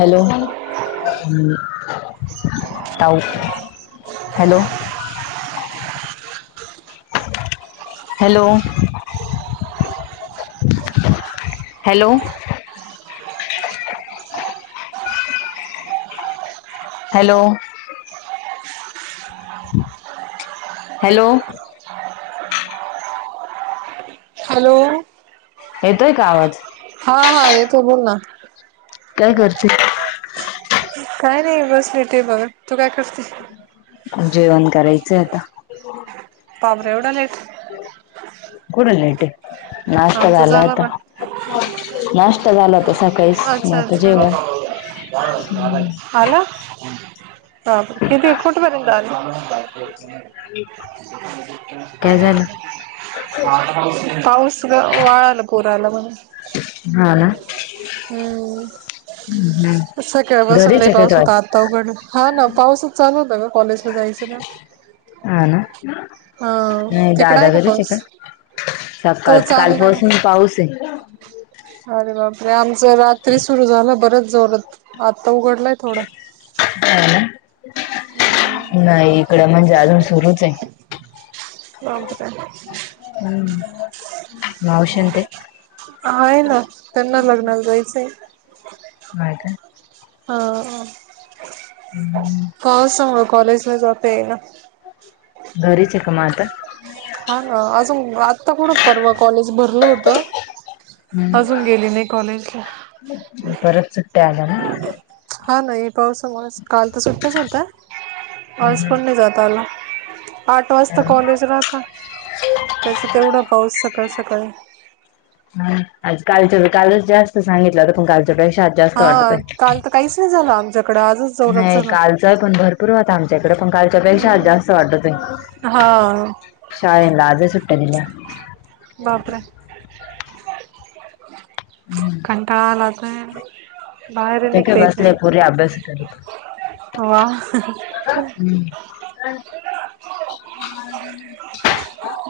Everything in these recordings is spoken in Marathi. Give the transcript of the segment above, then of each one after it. हॅलो हा मी हऊ hello hello! Hello! Hello! Hello! Hello! येतोय का आवाज. हा हा येतो बोल ना. काय करते. काय नाही बसले होते बघा तू काय करते. जेवण करायचं आता. हो. बापरे एवढा लेट कुट लेट ये नाष्टा आमचा झाला आता पण नाष्टा झाला होता सकाळीच मग अच्छा आता अच्छा जेवण. [inaudible] आला आ किती कुठेपर्यंत आले. काय झालं ह [unintelligible] पाऊस ग वाळाला पूर आला म्हणून हा ना हम्म. हम्म सकाळपासून घरीच लई आहे का पाऊस तू आज होता आता उघड हा ना पाऊसच चालू होता ग कॉलेज. जायचं ना हा ना हा नाही तिकड दादा आहे का घरीच पाऊस. का सकाळ तो चालला ये कालपासून पाऊस आहे अरे बाबा. अरे आमच रात्री सुरू झालं बरच जोरत आत्ता उघडलाय थोडं. ह ना हम्म नाही इकडं म्हणजे अजून सुरूच ये. [unintelligible] हम्म. मावशी न ते आहे ना. त्यांना लग्नाला जायचं ये. काय काय अ हो पावसामुळे कॉलेजला जाता यायना. घरीच ये का मग आता. हा ना अजून आता कुठं परवा कॉलेज भरलं होतं. हम्म अजून गेली नाही कॉलेजला. परत सुट्ट्या आल्या ना, हा ना हे पावसामुळेच काल तर सुट्टाच होत्या, आज हम्म पण नाही जात. चालना आठ वाजता कॉलेज राहता. तसं तेवढा पाऊस सकाळी-सकाळी, हा ना आज कालच कालच जास्त सांगितला होता तर पण कालच्यापेक्षा आज जास्त वाटत हा आहे काल तर काहीच नाही झालं आमच्याकडं आजच जोरात नाही झाला कालचा पण भरपूर होता आमच्याकडे पण काल कालच्या पेक्षा आज जास्त वाटतंय हा शाळेला आजही सुट्ट्या दिल्या. बापरे! हम्म, का आला आता बाहेर ते काय निघते येत बसले नाही. पोरी अभ्यास करत व्वा हं हं [inaudible]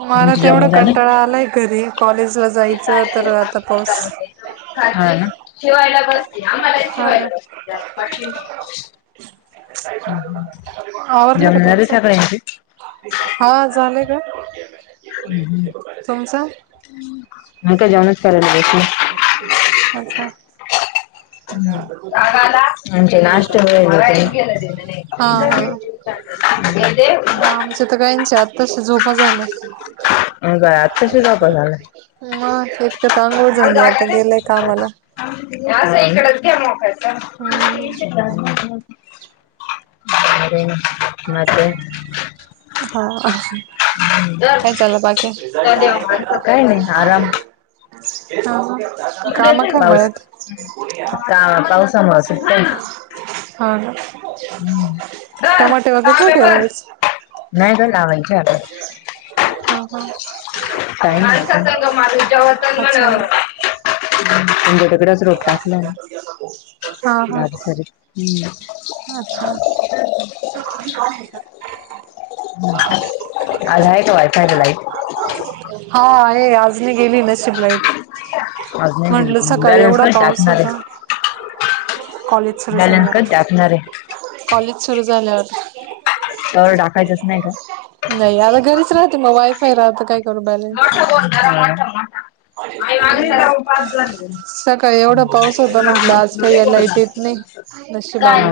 मला तुमचे तर येवढा जेवण झाले कंटाळा आलाय. घरी कॉलेजला जायचं तर आता पाऊस, हाय ना जेवायला बस. हा [inaudible] आवरलं का जेवणं झाली तुमचं सगळ्याची, हा झाले का? तुमचं नाही का जेवण करालोय. अच्छा! हम् आमची लास्ट वेळ आहे. हा हा [inaudible] सगळ्यांच्या आताशी झोपा झाल्या. ये बाय आत्ताशी झोपा झाल्या. मग इतक्यात आंघोळ झाली आता दे. गेले कामाला असं इकडच घ्या मोकळ्याचं हम्म [inaudible] हा, हा तर काय चालंय बाकी, त्या देव हं माणसं काय नाही आराम हं इकडे काम येतोय काय का? पाऊस मळ्यात का पावसामुळे सुट्ट्या हा ना, टमाटे वगैरे नाही का यावेळेस नाही ग लावायचे आता, हा हा [inaudible] अच्छा बरं तिकडं रोप टाकला आहे. हा [unintelligible] हा हम्म अच्छा! आज आहे वाटतंय लाईट, हा आहे आज नाही गेली नशीब लाईट, आज नाही गेली म्हणलं का सकाळी बॅलन्स एवढा कधी पाऊस टाकणार होता. आहे कॉलेज सुरू बॅलन्स झालं, कधी टाकणार आहे कॉलेज सुरू झाल्यावर तवर टाकायचंच नाही का? नई आता घरीच राहते म वायफाय राहत काय? करू बॅलन्स हम्म [unintelligible] सकाळी एवडा पाऊस होता. मटलं, आज काय लाईट येत नाही. नशीब काय आली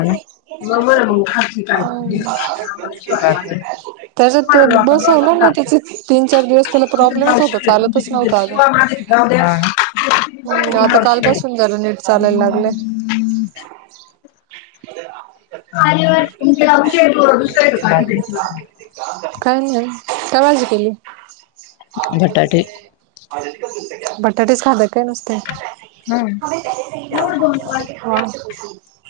मग बरं मग खालची [inaudible] काय हं. आम्हाला शिवाय वाचायचं [inaudible] त्याज तुम्हाला ते लोकां वाटत बसवल नं जात तेच तीन - चार दिवस त्यांला तुमचे प्रॉब्लेमच ब्लाऊज होता. शिवले तुमचे चालतच तुमचे नव्हतं आगं. शिवा माझे जाऊ द्या हा. हम्म. माझे आता ब्लाऊज काल शिवले पासून जरा निट चालायला लागलय. [inaudible] खाली वर. तुमच्या [unintelligible] काय नाइ. काय भाजी केली? बटाटे [inaudible] बटाटेच खाताय काय नुसते? हा [inaudible] हा. [unintelligible] [unintelligible]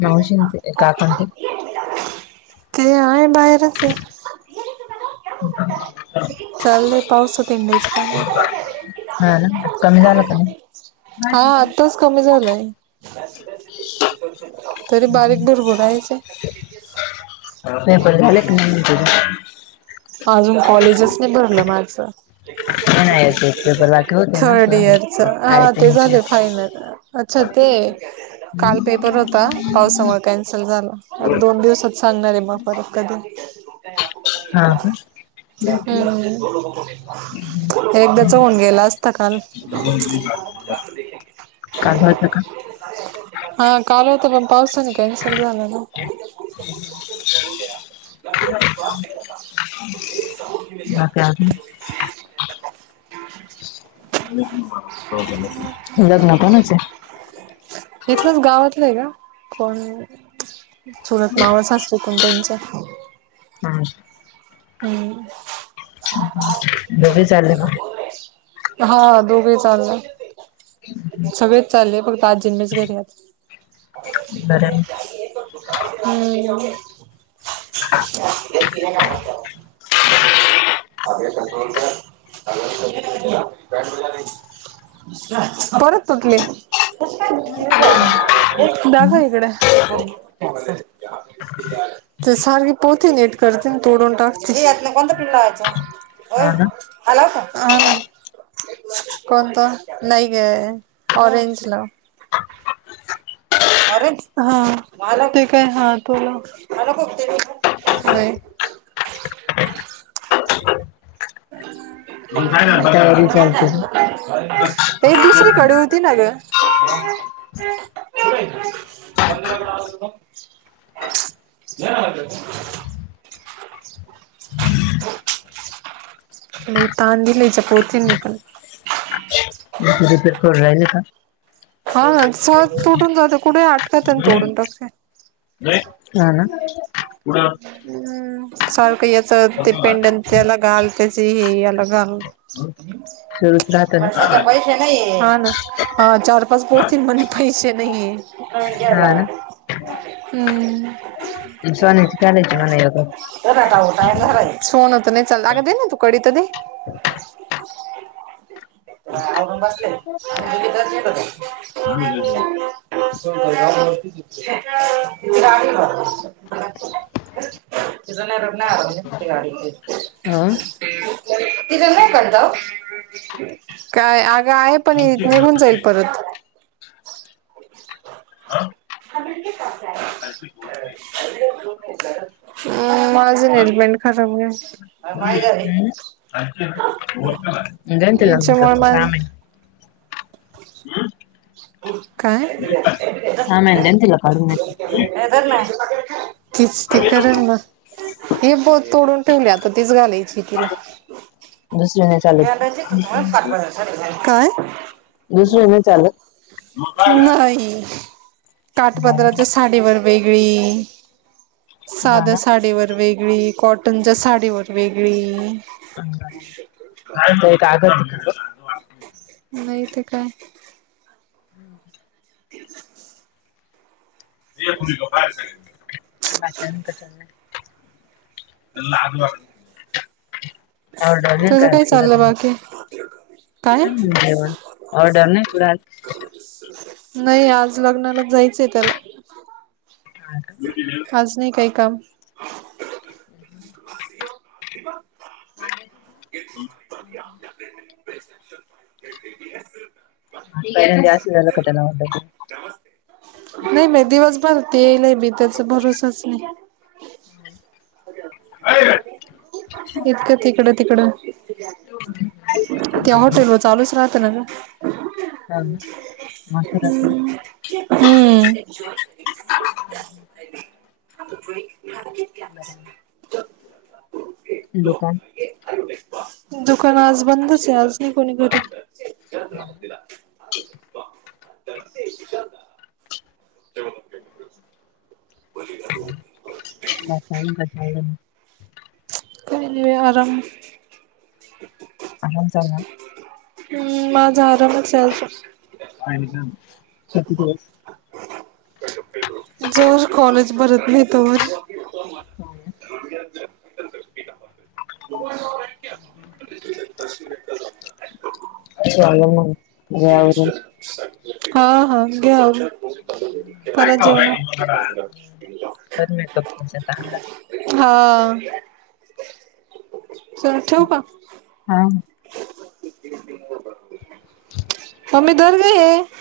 मावशी न ते. काका न ते. ते आहे. बाहेरचय. चाललय, पावसात हिंडायची कामं. हा, ना. आत कमी झाला का नाही? नाही हा झालं. आत्ताच कमी झालाय. तरी बारीक भूरभूर हायचंय पेपर झाले का नाही [inaudible] अजून कॉलेजच नई भरल माज. नाही ना एक एक पेपर बाकी होते ना थर्ड तुला इयरचं. हा, ते टायपिंगचे झाले फायनल. अच्छा, ते. काल हम्म? पेपर होता. पावसामुळे कॅन्सल झाला. दोन दिवसात सांगणारे मग, परत कधी? हा, का? हम्म. का एकदाचं होऊन गेला असता काल. [unintelligible] जाकर देखेंगे. काजवतं का? हा, काल होता पण पावसने कॅन्सल झाला ना. हं, हं. [inaudible] बाकी अजून? [inaudible] लग्नं, कोणाचय? इथलंच. गावातलंय गं. कोण चुलत, मावस सासूकुण त्यांच्या. हम्. हम्म. हं, हं, हं. दोघेही चालले का? हा, दोगेही चालला. हं, हं. सगळेच चालले. फक्त आजी न मीच घरीयत. बरं आहे [inaudible] हम्म. [inaudible] [inaudible] [inaudible] परत तुटली. कशी काय तुटली? [unintelligible] दाखव इकड. [inaudible] ते सारी पोथी नीट करते. तोडून टाकती. यातंनं कोणतं पिन लावायचा. होय. मग. ना हा लाऊ का? हो, ना. कोणता? नाही गं. ऑरेंज लाव. [inaudible] अरे? हा. मला ते काय? हा, तुला. मला बघते व्हय? व्हय. [unintelligible] तयारी चालते ना हे दुसरीकडून दी ना गं. [unintelligible] दे ना भाकर. मि तांदूलीच्या पोतींनी पण रिपेअर इथं करू राहिले का? हा ना. सहज तोडून जातं. कुठे आटकतन अन तोडून टाक हा [inaudible] ना हम्म. सारखं याचं ते पेंडंट त्याला घाल, त्याचे हे याला घाल. हम्? सुरूच राहत ना पैशाचं, पैसे नाही. हा ना. हा चार-पाच पोती म्हणे पैसे नाहिये. हा ना [unintelligible] हम्म. सोन्याची करायची ना मग एक. सोनं तर नाही चाल, अगदी दे ना तू कडी तर दे आवरून बसलेले, [unintelligible] [unintelligible] [unintelligible] [unintelligible] [unintelligible] [unintelligible] हम्म काय अगं आहे पण निघून जाईल परत. आ? [unintelligible] अं, माझं हेल्मेट खराब [unintelligible] द्याना तिला नंतर, याच्यामुळे सहा माझ महिने काय? सहा महिने द्या ना तिला काढून एक तीचं ते करेल ना. ती बघरी तोडून ठेवली, आता तीच घालायची तिला. दुसरे नाही चालत का [unintelligible] काय? दुसरी नाही चालत? नाही. बरं काठ-पदराची स साडी वर वेगळी, हा साध्या ना साडीवर वर वेगळी, कॉटनच्या साडीवर वेगळी [unintelligible] काय करत वा. नाही तर काय. [unintelligible] बायकांना हिकडच्या घरात, ते लाज वाट [unintelligible] काय तुझं काय चाललं बाकी? काय? म्हनाव देवा, ऑर्डर नाही कुठं आज नाही आज लग्नाला जायचय त्याला [inaudible] आज नाही काही काम [unintelligible] नाही मी दिवसभर येत नाही मी त्याचा भरोसाच नाही इतक तिकडं -तिकडं [inaudible] त्या हॉटेल वर चालूच राहत ना ग हा ना मथुराच ना हम्म [inaudible] बरं दुकान दुकान आज बंदच आहे आज नाही कोणी घरी हा [inaudible] काही नाही बाई आराम आराम चालाय हम्म माझा आरामच हाय अजून किती दिवस जोवर कॉलेज भरत नाही तोवर चालेल मग घे आवरून हा हा घे आवरून खर जेवणार कर मेकअप तिचा चांगला हा चल ठेवू का हा-हा [inaudible] मम्मी धर गं हे